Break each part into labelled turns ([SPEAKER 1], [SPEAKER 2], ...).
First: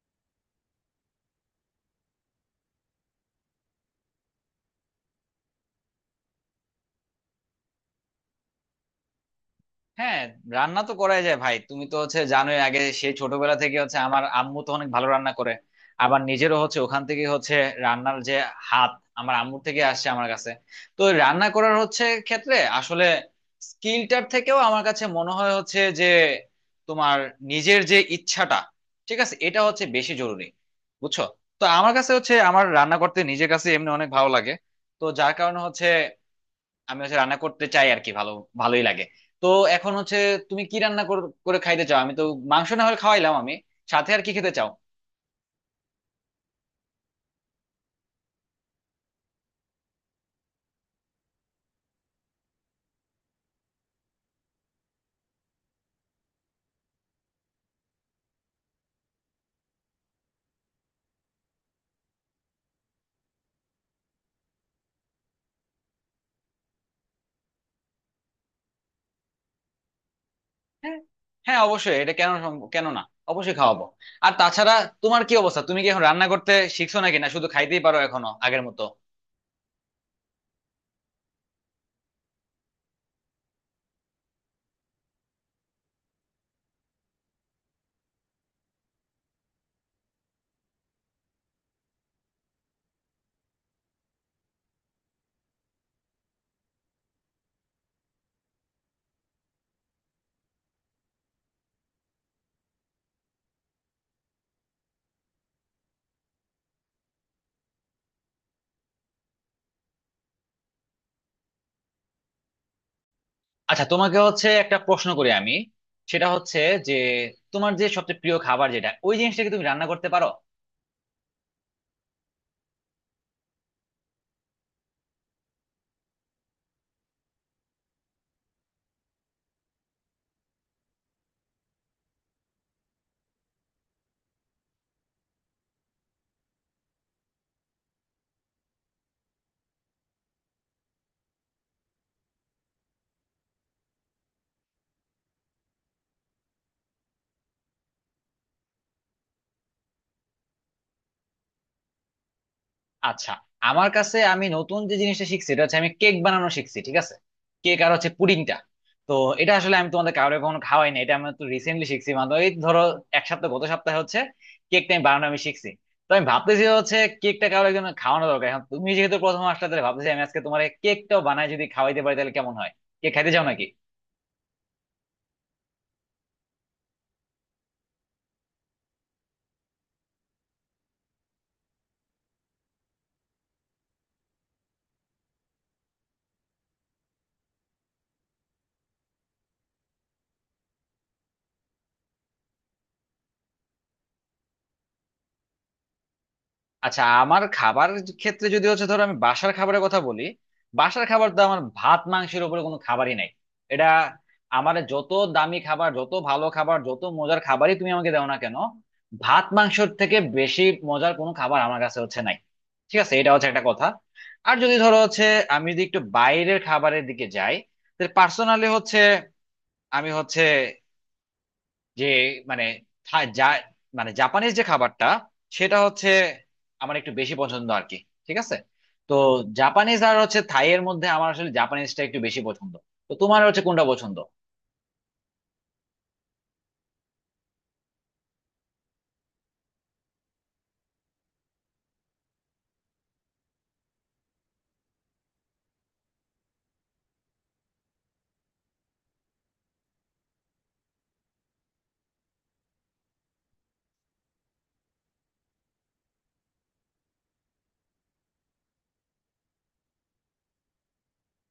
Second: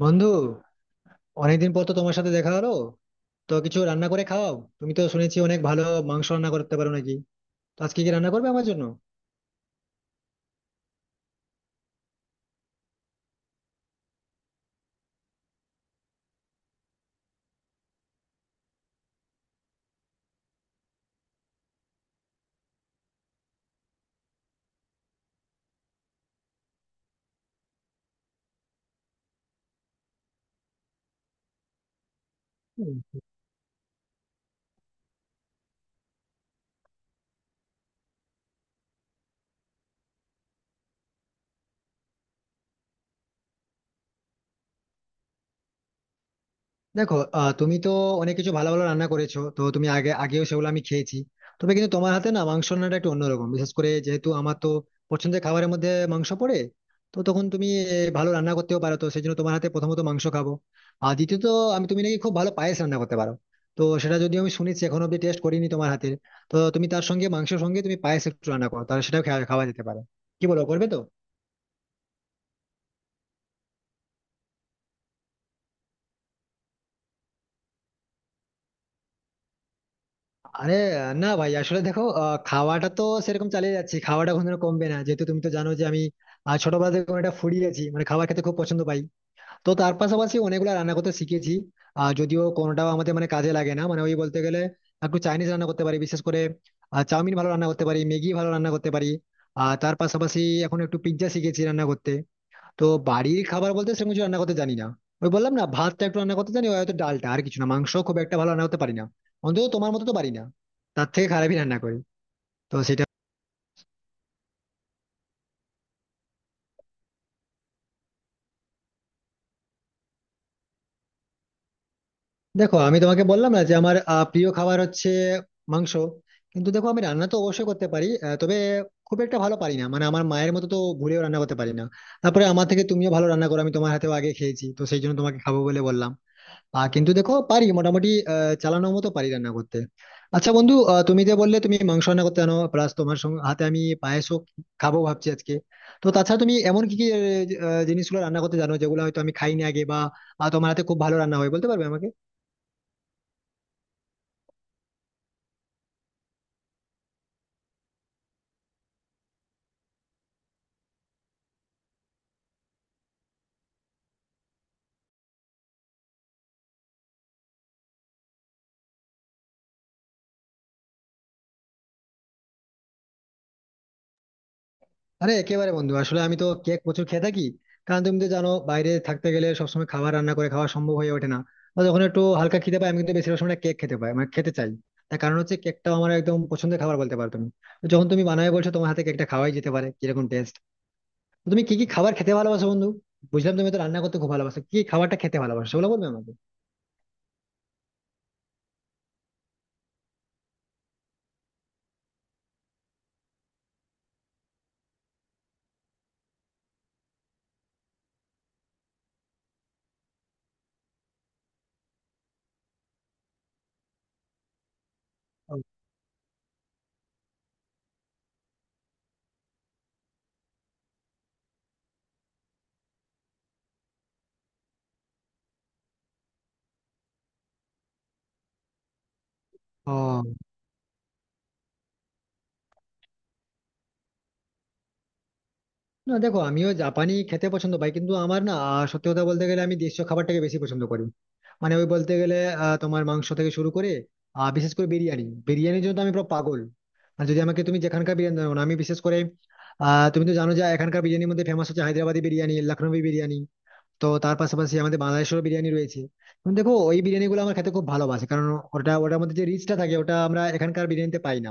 [SPEAKER 1] বন্ধু, অনেকদিন পর তো তোমার সাথে দেখা হলো। তো কিছু রান্না করে খাওয়াও। তুমি তো শুনেছি অনেক ভালো মাংস রান্না করতে পারো নাকি? তো আজকে কি রান্না করবে আমার জন্য?
[SPEAKER 2] হ্যাঁ, রান্না তো করাই যায় ভাই। তুমি তো হচ্ছে জানোই, আগে সেই ছোটবেলা থেকে হচ্ছে আমার আম্মু তো অনেক ভালো রান্না করে। আবার নিজেরও হচ্ছে ওখান থেকে হচ্ছে রান্নার যে হাত আমার আম্মুর থেকে আসছে আমার কাছে। তো ওই রান্না করার হচ্ছে ক্ষেত্রে আসলে স্কিলটার থেকেও আমার কাছে মনে হয় হচ্ছে যে তোমার নিজের যে ইচ্ছাটা, ঠিক আছে, এটা হচ্ছে বেশি জরুরি, বুঝছো। তো আমার কাছে হচ্ছে আমার রান্না করতে নিজের কাছে এমনি অনেক ভালো লাগে। তো যার কারণে হচ্ছে আমি হচ্ছে রান্না করতে চাই আর কি, ভালো ভালোই লাগে। তো এখন হচ্ছে তুমি কি রান্না করে খাইতে চাও? আমি তো মাংস না হলে খাওয়াইলাম আমি, সাথে আর কি খেতে চাও?
[SPEAKER 1] দেখো, তুমি তো অনেক কিছু ভালো ভালো রান্না করেছো। তো তুমি আগে আগেও সেগুলো আমি খেয়েছি। তবে কিন্তু তোমার হাতে না, মাংস রান্নাটা একটু অন্যরকম, বিশেষ করে যেহেতু আমার তো পছন্দের খাবারের মধ্যে মাংস পড়ে। তো তখন তুমি ভালো রান্না করতেও পারো, তো সেই জন্য তোমার হাতে প্রথমত মাংস খাবো। আর দ্বিতীয়ত, আমি তুমি নাকি খুব ভালো পায়েস রান্না করতে পারো। তো সেটা যদিও আমি শুনেছি, এখনো অব্দি টেস্ট করিনি তোমার হাতের। তো তুমি তার সঙ্গে, মাংসের সঙ্গে তুমি পায়েস একটু রান্না করো, তাহলে সেটাও খাওয়া খাওয়া যেতে পারে। কি বলো, করবে
[SPEAKER 2] হ্যাঁ,
[SPEAKER 1] তো?
[SPEAKER 2] হ্যাঁ অবশ্যই, এটা কেন কেন না, অবশ্যই খাওয়াবো। আর তাছাড়া তোমার কি অবস্থা, তুমি কি এখন রান্না করতে শিখছো নাকি, না শুধু খাইতেই পারো এখনো আগের মতো?
[SPEAKER 1] আরে, না ভাই, আসলে দেখো, খাওয়াটা তো সেরকম চালিয়ে যাচ্ছি, খাওয়াটা কোনোদিনও কমবে না। যেহেতু তুমি তো জানো যে আমি ছোটবেলা থেকে কোনো একটা ফুডি আছি, মানে খাবার খেতে খুব পছন্দ পাই। তো তার পাশাপাশি অনেকগুলো রান্না করতে শিখেছি। যদিও কোনোটাও আমাদের মানে কাজে লাগে না, মানে ওই বলতে গেলে একটু চাইনিজ রান্না করতে পারি, বিশেষ করে চাউমিন ভালো রান্না করতে পারি, ম্যাগি ভালো রান্না করতে পারি। আর তার পাশাপাশি এখন একটু পিৎজা শিখেছি রান্না করতে। তো বাড়ির খাবার বলতে সেরকম কিছু রান্না করতে জানি না। ওই বললাম না, ভাতটা একটু রান্না করতে জানি, ওই হয়তো ডালটা, আর কিছু না। মাংস খুব একটা ভালো রান্না করতে পারি না, অন্তত তোমার মতো তো পারি না, তার থেকে খারাপই রান্না করি। তো সেটা।
[SPEAKER 2] আচ্ছা তোমাকে হচ্ছে একটা প্রশ্ন করি আমি, সেটা হচ্ছে যে তোমার যে সবচেয়ে প্রিয় খাবার যেটা ওই জিনিসটা কি তুমি রান্না করতে পারো?
[SPEAKER 1] দেখো, আমি তোমাকে বললাম না যে আমার প্রিয় খাবার হচ্ছে মাংস। কিন্তু দেখো আমি রান্না তো অবশ্যই করতে পারি, তবে খুব একটা ভালো পারি না, মানে আমার মায়ের মতো তো ভুলেও রান্না করতে পারি না। তারপরে আমার থেকে তুমিও ভালো রান্না করো, আমি তোমার হাতেও আগে খেয়েছি, তো সেই জন্য তোমাকে খাবো বলে বললাম। কিন্তু দেখো পারি মোটামুটি, চালানোর মতো পারি রান্না করতে। আচ্ছা বন্ধু, তুমি যে বললে তুমি মাংস রান্না করতে জানো, প্লাস তোমার সঙ্গে হাতে আমি পায়েসও খাবো ভাবছি আজকে। তো তাছাড়া তুমি এমন কি কি জিনিসগুলো রান্না করতে জানো যেগুলো হয়তো আমি খাইনি আগে? বা তোমার হাতে খুব ভালো রান্না হয়, বলতে পারবে আমাকে?
[SPEAKER 2] আচ্ছা, আমার কাছে আমি নতুন যে জিনিসটা শিখছি এটা হচ্ছে আমি কেক বানানো শিখছি, ঠিক আছে। কেক আর হচ্ছে পুডিংটা। তো এটা আসলে আমি তোমাদের কাউরে কখনো খাওয়াই না, এটা আমি তো রিসেন্টলি শিখছি, মানে ওই ধরো এক সপ্তাহ, গত সপ্তাহে হচ্ছে কেকটা আমি বানানো আমি শিখছি। তো আমি ভাবতেছি হচ্ছে কেকটা কারো একজন খাওয়ানো দরকার, এখন তুমি যেহেতু প্রথম আসলে তাহলে ভাবতেছি আমি আজকে তোমার কেকটাও বানায় যদি খাওয়াইতে পারি তাহলে কেমন হয়। কেক খাইতে চাও নাকি?
[SPEAKER 1] আরে একেবারে বন্ধু, আসলে আমি তো কেক প্রচুর খেয়ে থাকি। কারণ তুমি তো জানো, বাইরে থাকতে গেলে সবসময় খাবার রান্না করে খাওয়া সম্ভব হয়ে ওঠে না। বা যখন একটু হালকা খেতে পাই আমি, কিন্তু বেশিরভাগ সময় কেক খেতে পাই, মানে খেতে চাই। তার কারণ হচ্ছে কেকটাও আমার একদম পছন্দের খাবার, বলতে পারো তুমি। তো যখন তুমি বানায় বলছো, তোমার হাতে কেকটা খাওয়াই যেতে পারে। কিরকম টেস্ট তুমি, কি কি খাবার খেতে ভালোবাসো বন্ধু? বুঝলাম তুমি তো রান্না করতে খুব ভালোবাসো, কি কি খাবারটা খেতে ভালোবাসো সেগুলো বলবে আমাকে?
[SPEAKER 2] আচ্ছা, আমার খাবার ক্ষেত্রে যদি হচ্ছে ধরো আমি বাসার খাবারের কথা বলি, বাসার খাবার তো আমার ভাত মাংসের উপরে কোনো খাবারই নাই। এটা, আমার যত দামি খাবার, যত ভালো খাবার, যত মজার খাবারই তুমি আমাকে দাও না কেন, ভাত মাংসের থেকে বেশি মজার কোনো খাবার আমার কাছে হচ্ছে নাই। ঠিক আছে, এটা হচ্ছে একটা কথা। আর যদি ধরো হচ্ছে আমি যদি একটু বাইরের খাবারের দিকে যাই, তাহলে পার্সোনালি হচ্ছে আমি হচ্ছে যে, মানে, যা, মানে জাপানিজ যে খাবারটা সেটা হচ্ছে আমার একটু বেশি পছন্দ আর কি, ঠিক আছে। তো জাপানিজ আর
[SPEAKER 1] ও।
[SPEAKER 2] হচ্ছে থাই এর মধ্যে আমার আসলে জাপানিজটা একটু বেশি পছন্দ। তো তোমার হচ্ছে কোনটা পছন্দ?
[SPEAKER 1] না দেখো, আমিও জাপানি খেতে পছন্দ পাই। কিন্তু আমার না, সত্যি কথা বলতে গেলে আমি দেশীয় খাবারটাকে বেশি পছন্দ করি। মানে ওই বলতে গেলে, তোমার মাংস থেকে শুরু করে, বিশেষ করে বিরিয়ানি। বিরিয়ানির জন্য তো আমি পুরো পাগল। আর যদি আমাকে তুমি যেখানকার বিরিয়ানি দাও না, আমি বিশেষ করে, তুমি তো জানো যে এখানকার বিরিয়ানির মধ্যে ফেমাস হচ্ছে হায়দ্রাবাদি বিরিয়ানি, লখনৌই বিরিয়ানি। তো তার পাশাপাশি আমাদের বাংলাদেশেরও বিরিয়ানি রয়েছে। কিন্তু দেখো ওই বিরিয়ানি গুলো আমার খেতে খুব ভালোবাসে, কারণ ওটার মধ্যে যে রিচটা থাকে, ওটা আমরা এখানকার বিরিয়ানিতে পাই না।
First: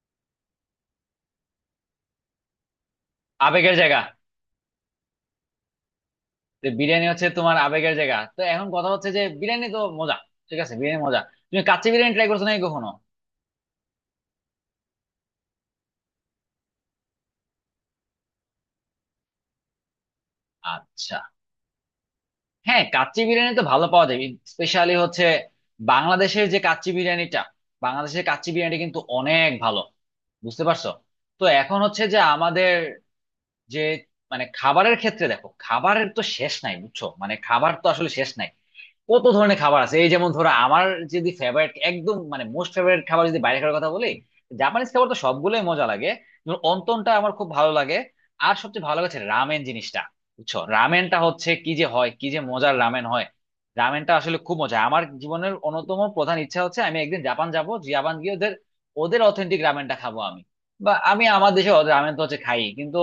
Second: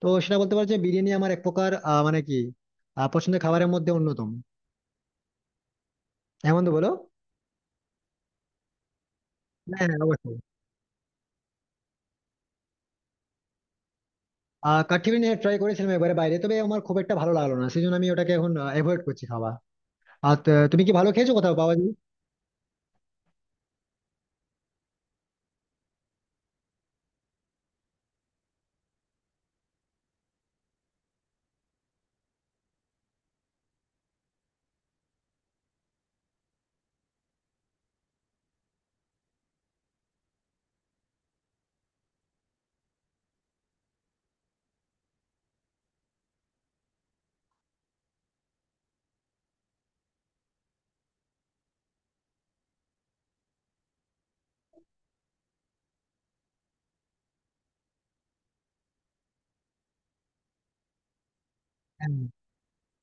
[SPEAKER 1] তো সেটা বলতে পারো যে বিরিয়ানি আমার এক প্রকার, মানে কি, পছন্দের খাবারের
[SPEAKER 2] আবেগের
[SPEAKER 1] মধ্যে
[SPEAKER 2] জায়গা।
[SPEAKER 1] অন্যতম। এমন
[SPEAKER 2] তো
[SPEAKER 1] তো বলো।
[SPEAKER 2] বিরিয়ানি হচ্ছে তোমার আবেগের জায়গা, তো এখন কথা হচ্ছে যে বিরিয়ানি তো
[SPEAKER 1] হ্যাঁ, হ্যাঁ,
[SPEAKER 2] মজা।
[SPEAKER 1] অবশ্যই।
[SPEAKER 2] ঠিক আছে, বিরিয়ানি মজা। তুমি কাচ্চি বিরিয়ানি ট্রাই করছো নাকি কখনো?
[SPEAKER 1] কাঠি বিরিয়ানি ট্রাই করেছিলাম এবারে বাইরে, তবে আমার খুব একটা ভালো লাগলো না, সেই জন্য আমি ওটাকে এখন অ্যাভয়েড করছি খাওয়া। আর তুমি কি ভালো
[SPEAKER 2] আচ্ছা,
[SPEAKER 1] খেয়েছো কোথাও পাওয়া যায়?
[SPEAKER 2] হ্যাঁ, কাচ্চি বিরিয়ানি তো ভালো পাওয়া যায়। স্পেশালি হচ্ছে বাংলাদেশের যে কাচ্চি বিরিয়ানিটা, বাংলাদেশের কাচ্চি বিরিয়ানি কিন্তু অনেক ভালো, বুঝতে পারছো। তো এখন হচ্ছে যে আমাদের যে, মানে, খাবারের ক্ষেত্রে দেখো খাবারের তো শেষ নাই বুঝছো, মানে খাবার তো আসলে শেষ নাই। কত ধরনের খাবার আছে, এই যেমন ধরো আমার যদি ফেভারিট, একদম মানে মোস্ট ফেভারিট খাবার যদি বাইরে খাওয়ার কথা বলি, জাপানিজ খাবার তো সবগুলোই মজা লাগে। যেমন অন্তনটা আমার খুব ভালো লাগে, আর সবচেয়ে ভালো লাগছে রামেন জিনিসটা, বুঝছো। রামেনটা হচ্ছে কি যে হয়, কি যে মজার রামেন হয়। রামেনটা আসলে খুব মজা। আমার জীবনের অন্যতম প্রধান ইচ্ছা হচ্ছে আমি একদিন জাপান যাব, জাপান গিয়ে ওদের ওদের অথেন্টিক রামেনটা খাবো আমি। বা আমি আমার দেশে রামেন
[SPEAKER 1] হ্যাঁ,
[SPEAKER 2] তো হচ্ছে খাই কিন্তু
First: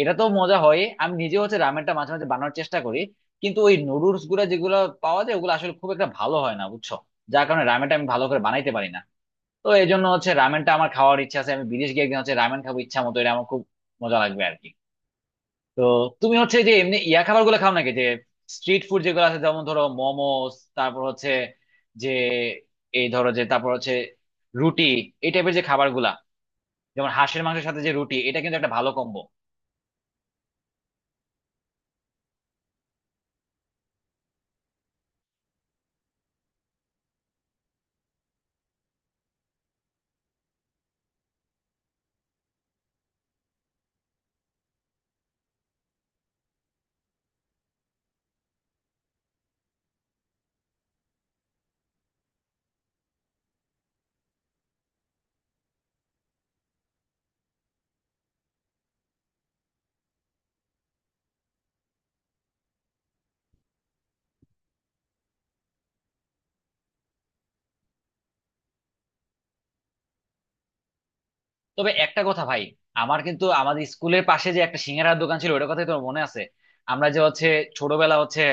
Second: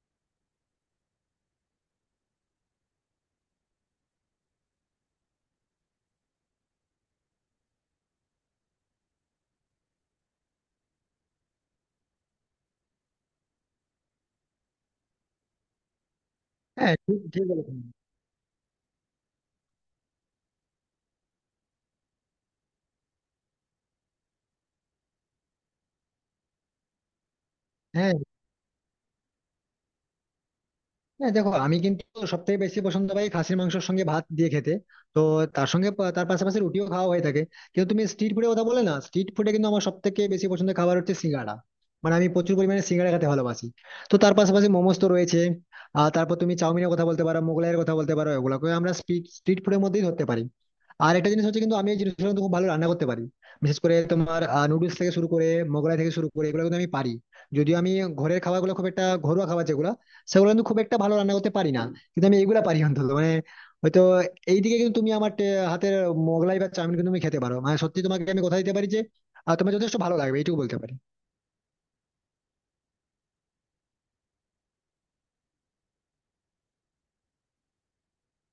[SPEAKER 2] এটা তো মজা হয়। আমি নিজে হচ্ছে রামেনটা মাঝে মাঝে বানানোর চেষ্টা করি, কিন্তু ওই নুডলস গুলা যেগুলো পাওয়া যায় ওগুলো আসলে খুব একটা ভালো হয় না, বুঝছো, যার কারণে রামেনটা আমি ভালো করে বানাইতে পারি না। তো এই জন্য হচ্ছে রামেনটা আমার খাওয়ার ইচ্ছা আছে, আমি বিদেশ গিয়ে একদিন হচ্ছে রামেন খাবো ইচ্ছা মতো, এটা আমার খুব মজা লাগবে আর কি। তো তুমি হচ্ছে যে
[SPEAKER 1] হ্যাঁ,
[SPEAKER 2] এমনি ইয়া
[SPEAKER 1] ঠিক
[SPEAKER 2] খাবার
[SPEAKER 1] ঠিক
[SPEAKER 2] গুলো খাও
[SPEAKER 1] বলেছো।
[SPEAKER 2] নাকি, যে স্ট্রিট ফুড যেগুলো আছে, যেমন ধরো মোমোস, তারপর হচ্ছে যে, এই ধরো যে, তারপর হচ্ছে রুটি, এই টাইপের যে খাবার গুলা, যেমন হাঁসের মাংসের সাথে যে
[SPEAKER 1] হ্যাঁ।
[SPEAKER 2] রুটি, এটা কিন্তু একটা ভালো কম্বো।
[SPEAKER 1] না দেখো, আমি কিন্তু সব থেকে বেশি পছন্দ পাই খাসির মাংসের সঙ্গে ভাত দিয়ে খেতে। তো তার সঙ্গে তার পাশাপাশি রুটিও খাওয়া হয়ে থাকে। কিন্তু তুমি স্ট্রিট ফুডের কথা বলে না, স্ট্রিট ফুডে কিন্তু আমার সব থেকে বেশি পছন্দের খাবার হচ্ছে সিঙ্গাড়া। মানে আমি প্রচুর পরিমাণে সিঙ্গাড়া খেতে ভালোবাসি। তো তার পাশাপাশি মোমোজ তো রয়েছে। আর তারপর তুমি চাউমিনের কথা বলতে পারো, মোগলাইয়ের কথা বলতে পারো, এগুলোকে আমরা স্ট্রিট স্ট্রিট ফুডের মধ্যেই ধরতে পারি। আর একটা জিনিস হচ্ছে, কিন্তু আমি এই জিনিসগুলো কিন্তু খুব ভালো রান্না করতে পারি। বিশেষ করে তোমার নুডলস থেকে শুরু করে, মোগলাই থেকে শুরু করে, এগুলো কিন্তু আমি পারি। যদিও আমি ঘরের খাবারগুলো, খুব একটা ঘরোয়া খাবার যেগুলো, সেগুলো কিন্তু খুব একটা ভালো রান্না করতে পারি না। কিন্তু আমি এগুলা পারি, অন্তত মানে হয়তো এইদিকে। কিন্তু তুমি আমার হাতের মোগলাই বা চাউমিন কিন্তু তুমি খেতে পারো, মানে সত্যি তোমাকে আমি কথা দিতে পারি যে তোমার যথেষ্ট ভালো লাগবে, এইটুকু বলতে পারি।
[SPEAKER 2] তবে একটা কথা ভাই, আমার কিন্তু আমাদের স্কুলের পাশে যে একটা সিঙ্গারার দোকান ছিল ওটার কথাই তোর মনে আছে? আমরা যে হচ্ছে ছোটবেলা হচ্ছে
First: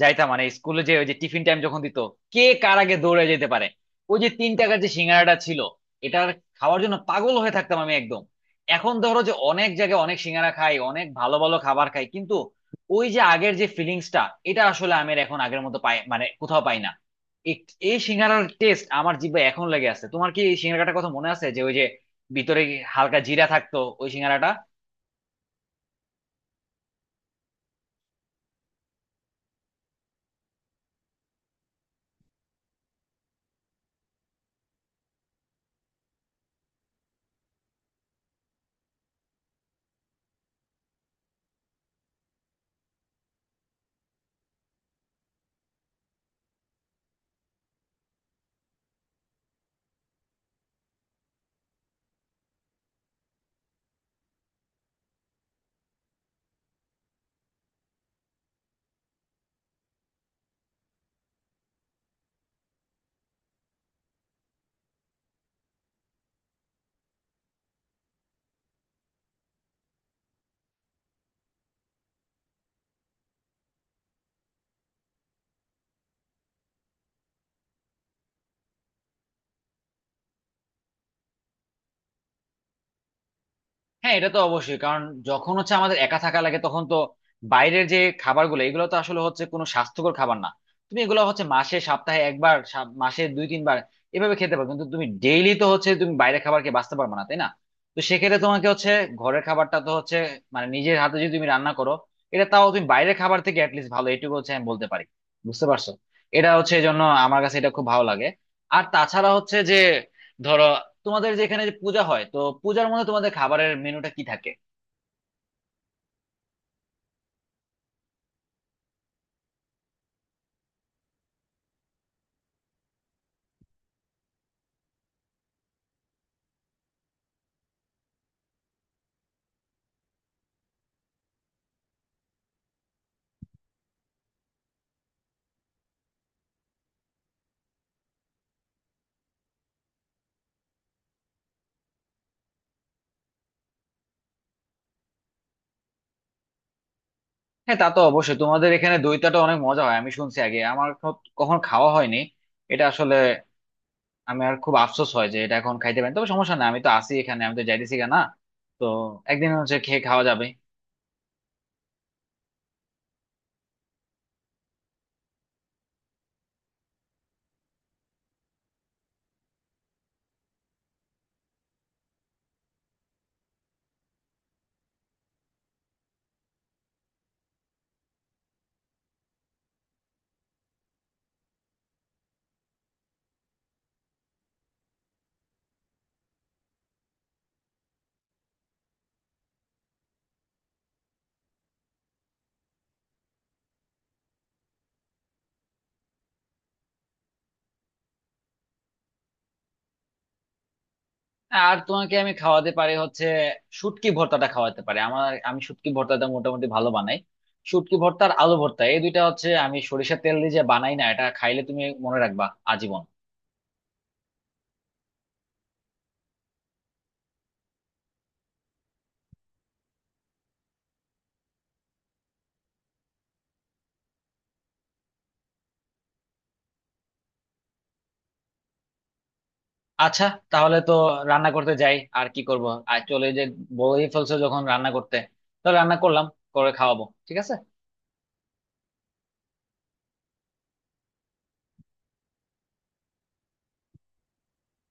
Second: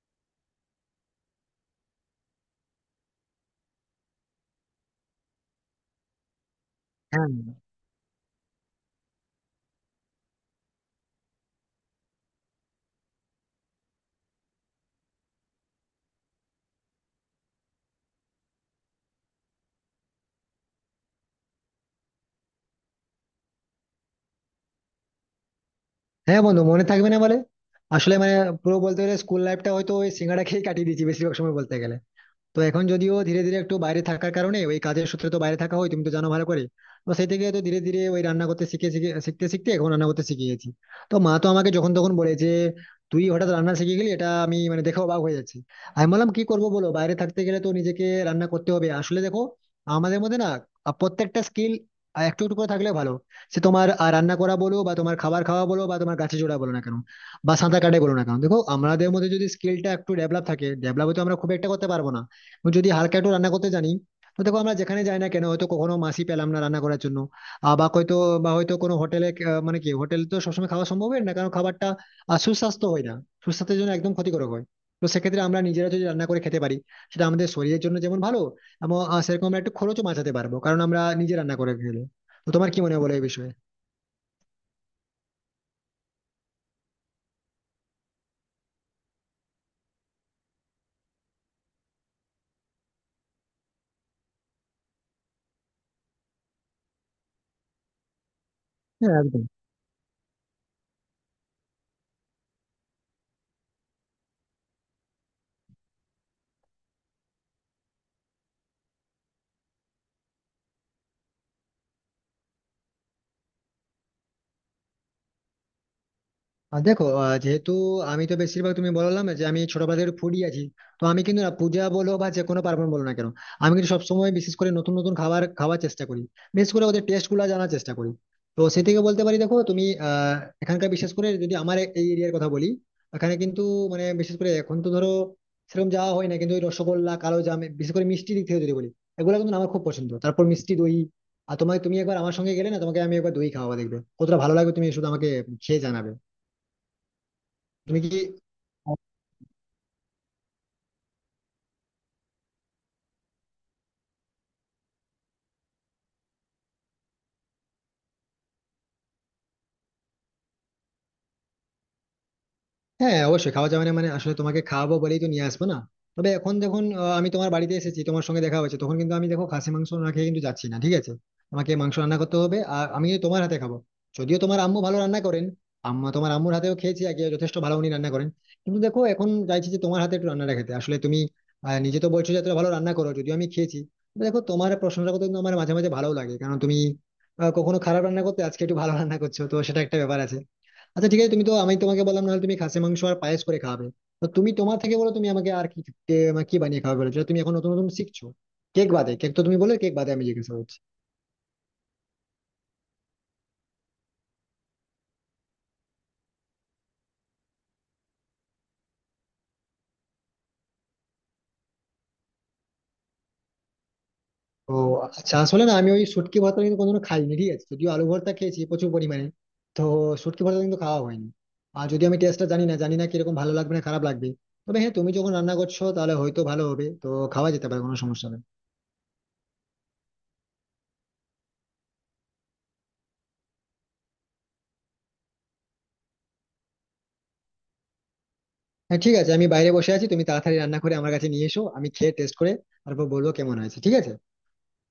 [SPEAKER 2] যাইতাম, মানে স্কুলে যে ওই যে টিফিন টাইম যখন দিত, কে কার আগে দৌড়ে যেতে পারে, ওই যে 3 টাকার যে সিঙ্গারাটা ছিল এটার খাওয়ার জন্য
[SPEAKER 1] হ্যাঁ,
[SPEAKER 2] পাগল হয়ে থাকতাম আমি একদম। এখন ধরো যে অনেক জায়গায় অনেক সিঙ্গারা খাই, অনেক ভালো ভালো খাবার খাই, কিন্তু ওই যে আগের যে ফিলিংসটা এটা আসলে আমি আর এখন আগের মতো পাই, মানে কোথাও পাই না। এই এই সিঙ্গারার টেস্ট আমার জিভে এখন লেগে আছে। তোমার কি এই সিঙ্গারাটার কথা মনে আছে, যে ওই যে ভিতরে হালকা জিরা থাকতো ওই সিঙ্গারাটা?
[SPEAKER 1] হ্যাঁ বন্ধু, মনে থাকবে না বলে? আসলে মানে পুরো বলতে গেলে স্কুল লাইফটা হয়তো ওই সিঙ্গাড়া খেয়ে কাটিয়ে দিয়েছি বেশিরভাগ সময় বলতে গেলে। তো এখন যদিও ধীরে ধীরে একটু বাইরে থাকার কারণে ওই কাজের সূত্রে তো বাইরে থাকা হয়, তুমি তো জানো ভালো করে। তো সেই থেকে তো ধীরে ধীরে ওই রান্না করতে শিখে শিখে, শিখতে শিখতে এখন রান্না করতে শিখে গেছি। তো মা তো আমাকে যখন তখন বলে যে, তুই হঠাৎ রান্না শিখে গেলি, এটা আমি মানে দেখে অবাক হয়ে যাচ্ছি। আমি বললাম, কি করবো বলো, বাইরে থাকতে গেলে তো নিজেকে রান্না করতে হবে। আসলে দেখো আমাদের মধ্যে না, প্রত্যেকটা স্কিল একটু একটু করে থাকলে ভালো। সে তোমার রান্না করা বলো, বা তোমার খাবার খাওয়া বলো, বা তোমার গাছে জোড়া বলো না কেন, বা সাঁতার কাটাই বলো না কেন, দেখো আমাদের মধ্যে যদি স্কিলটা একটু ডেভেলপ থাকে। ডেভেলপ তো আমরা খুব একটা করতে পারবো না, যদি হালকা একটু রান্না করতে জানি। তো দেখো, আমরা যেখানে যাই না কেন, হয়তো কখনো মাসি পেলাম না রান্না করার জন্য, বা হয়তো কোনো হোটেলে। মানে কি, হোটেল তো সবসময় খাওয়া সম্ভব হয় না, কারণ খাবারটা সুস্বাস্থ্য হয় না, সুস্বাস্থ্যের জন্য একদম ক্ষতিকারক হয়। তো সেক্ষেত্রে আমরা নিজেরা যদি রান্না করে খেতে পারি, সেটা আমাদের শরীরের জন্য যেমন ভালো, এবং সেরকম আমরা একটু খরচও বাঁচাতে পারবো, কারণ আমরা নিজে রান্না করে খেলে। তো তোমার কি মনে হয় বলো এই বিষয়ে?
[SPEAKER 2] হ্যাঁ এটা তো অবশ্যই, কারণ যখন হচ্ছে আমাদের একা থাকা লাগে তখন তো বাইরের যে খাবারগুলো এগুলো তো আসলে হচ্ছে কোনো স্বাস্থ্যকর খাবার না। তুমি এগুলো হচ্ছে মাসে সপ্তাহে একবার, মাসে দুই তিনবার এভাবে খেতে পারো, কিন্তু তুমি ডেইলি তো হচ্ছে তুমি বাইরের খাবার খেয়ে বাঁচতে পারবে না, তাই না? তো সেক্ষেত্রে তোমাকে হচ্ছে
[SPEAKER 1] হ্যাঁ,
[SPEAKER 2] ঘরের
[SPEAKER 1] একদম।
[SPEAKER 2] খাবারটা তো হচ্ছে, মানে নিজের হাতে যদি তুমি রান্না করো, এটা তাও তুমি বাইরের খাবার থেকে অ্যাটলিস্ট ভালো, এটুকু হচ্ছে আমি বলতে পারি, বুঝতে পারছো। এটা হচ্ছে এই জন্য আমার কাছে এটা খুব ভালো লাগে। আর তাছাড়া হচ্ছে যে ধরো তোমাদের যে এখানে যে পূজা হয়, তো পূজার মধ্যে তোমাদের খাবারের মেনুটা কি থাকে?
[SPEAKER 1] আর দেখো, যেহেতু আমি তো বেশিরভাগ তুমি বললাম যে আমি ছোটবেলা থেকে ফুডি আছি। তো আমি কিন্তু না পূজা বলো বা যে কোনো পার্বণ বলো না কেন, আমি কিন্তু সবসময় বিশেষ করে নতুন নতুন খাবার খাওয়ার চেষ্টা করি, বিশেষ করে ওদের টেস্ট গুলো জানার চেষ্টা করি। তো সে থেকে বলতে পারি, দেখো তুমি, এখানকার, বিশেষ করে যদি আমার এই এরিয়ার কথা বলি, এখানে কিন্তু মানে বিশেষ করে এখন তো ধরো সেরকম যাওয়া হয় না, কিন্তু ওই রসগোল্লা, কালো জাম, বিশেষ করে মিষ্টি দিক থেকে যদি বলি, এগুলো কিন্তু আমার খুব পছন্দ। তারপর মিষ্টি দই। আর তোমাকে, তুমি একবার আমার সঙ্গে গেলে না, তোমাকে আমি একবার দই খাওয়াবো, দেখবে কতটা ভালো লাগবে, তুমি শুধু আমাকে খেয়ে জানাবে।
[SPEAKER 2] হ্যাঁ তা
[SPEAKER 1] তুমি
[SPEAKER 2] তো
[SPEAKER 1] কি?
[SPEAKER 2] অবশ্যই, তোমাদের এখানে দইটাটা অনেক মজা হয় আমি শুনছি, আগে আমার কখনো খাওয়া হয়নি। এটা আসলে আমি আর খুব আফসোস হয় যে এটা এখন খাইতে পারি, তবে সমস্যা না, আমি তো আছি এখানে, আমি তো যাইতেছি গা না। তো একদিন হচ্ছে খেয়ে খাওয়া যাবে।
[SPEAKER 1] হ্যাঁ অবশ্যই খাওয়া যাবে, না মানে আসলে তোমাকে খাওয়াবো বলেই তো নিয়ে আসবো না। তবে এখন যখন আমি তোমার বাড়িতে এসেছি, তোমার সঙ্গে দেখা হয়েছে, তখন কিন্তু আমি দেখো খাসি মাংস না খেয়ে কিন্তু যাচ্ছি না, ঠিক আছে? আমাকে মাংস রান্না করতে হবে, আর আমি কিন্তু তোমার হাতে খাবো। যদিও তোমার আম্মু ভালো রান্না করেন, আম্মা তোমার আম্মুর হাতেও খেয়েছি আগে, যথেষ্ট ভালো উনি রান্না করেন। কিন্তু দেখো এখন চাইছি যে তোমার হাতে একটু রান্নাটা খেতে। আসলে তুমি নিজে তো বলছো যে এতটা ভালো রান্না করো, যদিও আমি খেয়েছি। তবে দেখো, তোমার প্রশংসা করতে কিন্তু আমার মাঝে মাঝে ভালো লাগে, কারণ তুমি কখনো খারাপ রান্না করতে, আজকে একটু ভালো রান্না করছো, তো সেটা একটা ব্যাপার আছে। আচ্ছা ঠিক আছে, তুমি তো, আমি তোমাকে বললাম, নাহলে তুমি খাসি মাংস আর পায়েস করে খাবে। তো তুমি তোমার থেকে বলো, তুমি আমাকে আর কি মানে কি বানিয়ে খাবে বলো, যেটা তুমি এখন নতুন নতুন শিখছো। কেক বাদে, কেক তো তুমি বলে, কেক বাদে আমি জিজ্ঞাসা করছি।
[SPEAKER 2] আর তোমাকে আমি খাওয়াতে পারি হচ্ছে শুটকি ভর্তাটা খাওয়াতে পারি। আমি শুটকি ভর্তাটা মোটামুটি ভালো বানাই। শুটকি ভর্তা আর আলু ভর্তা এই দুইটা হচ্ছে আমি সরিষার তেল দিয়ে যে বানাই না, এটা খাইলে তুমি মনে রাখবা আজীবন।
[SPEAKER 1] ও আচ্ছা, আসলে না আমি ওই শুটকি ভর্তা কিন্তু কোনোদিনও খাইনি, ঠিক আছে? যদিও আলু ভর্তা খেয়েছি প্রচুর পরিমাণে। তো শুটকি ভর্তা কিন্তু খাওয়া হয়নি। আর যদি আমি টেস্টটা জানি না, জানি না কিরকম ভালো লাগবে না খারাপ লাগবে। তবে হ্যাঁ, তুমি যখন রান্না করছো তাহলে হয়তো ভালো হবে, তো খাওয়া যেতে পারে, কোনো সমস্যা নেই।
[SPEAKER 2] আচ্ছা, তাহলে তো রান্না করতে যাই আর কি করব। আর চলে, যে বলেই ফেলছো যখন রান্না করতে, তাহলে রান্না করলাম, করে খাওয়াবো, ঠিক আছে।
[SPEAKER 1] হ্যাঁ ঠিক আছে, আমি বাইরে বসে আছি, তুমি তাড়াতাড়ি রান্না করে আমার কাছে নিয়ে এসো, আমি খেয়ে টেস্ট করে তারপর বলবো কেমন হয়েছে, ঠিক আছে?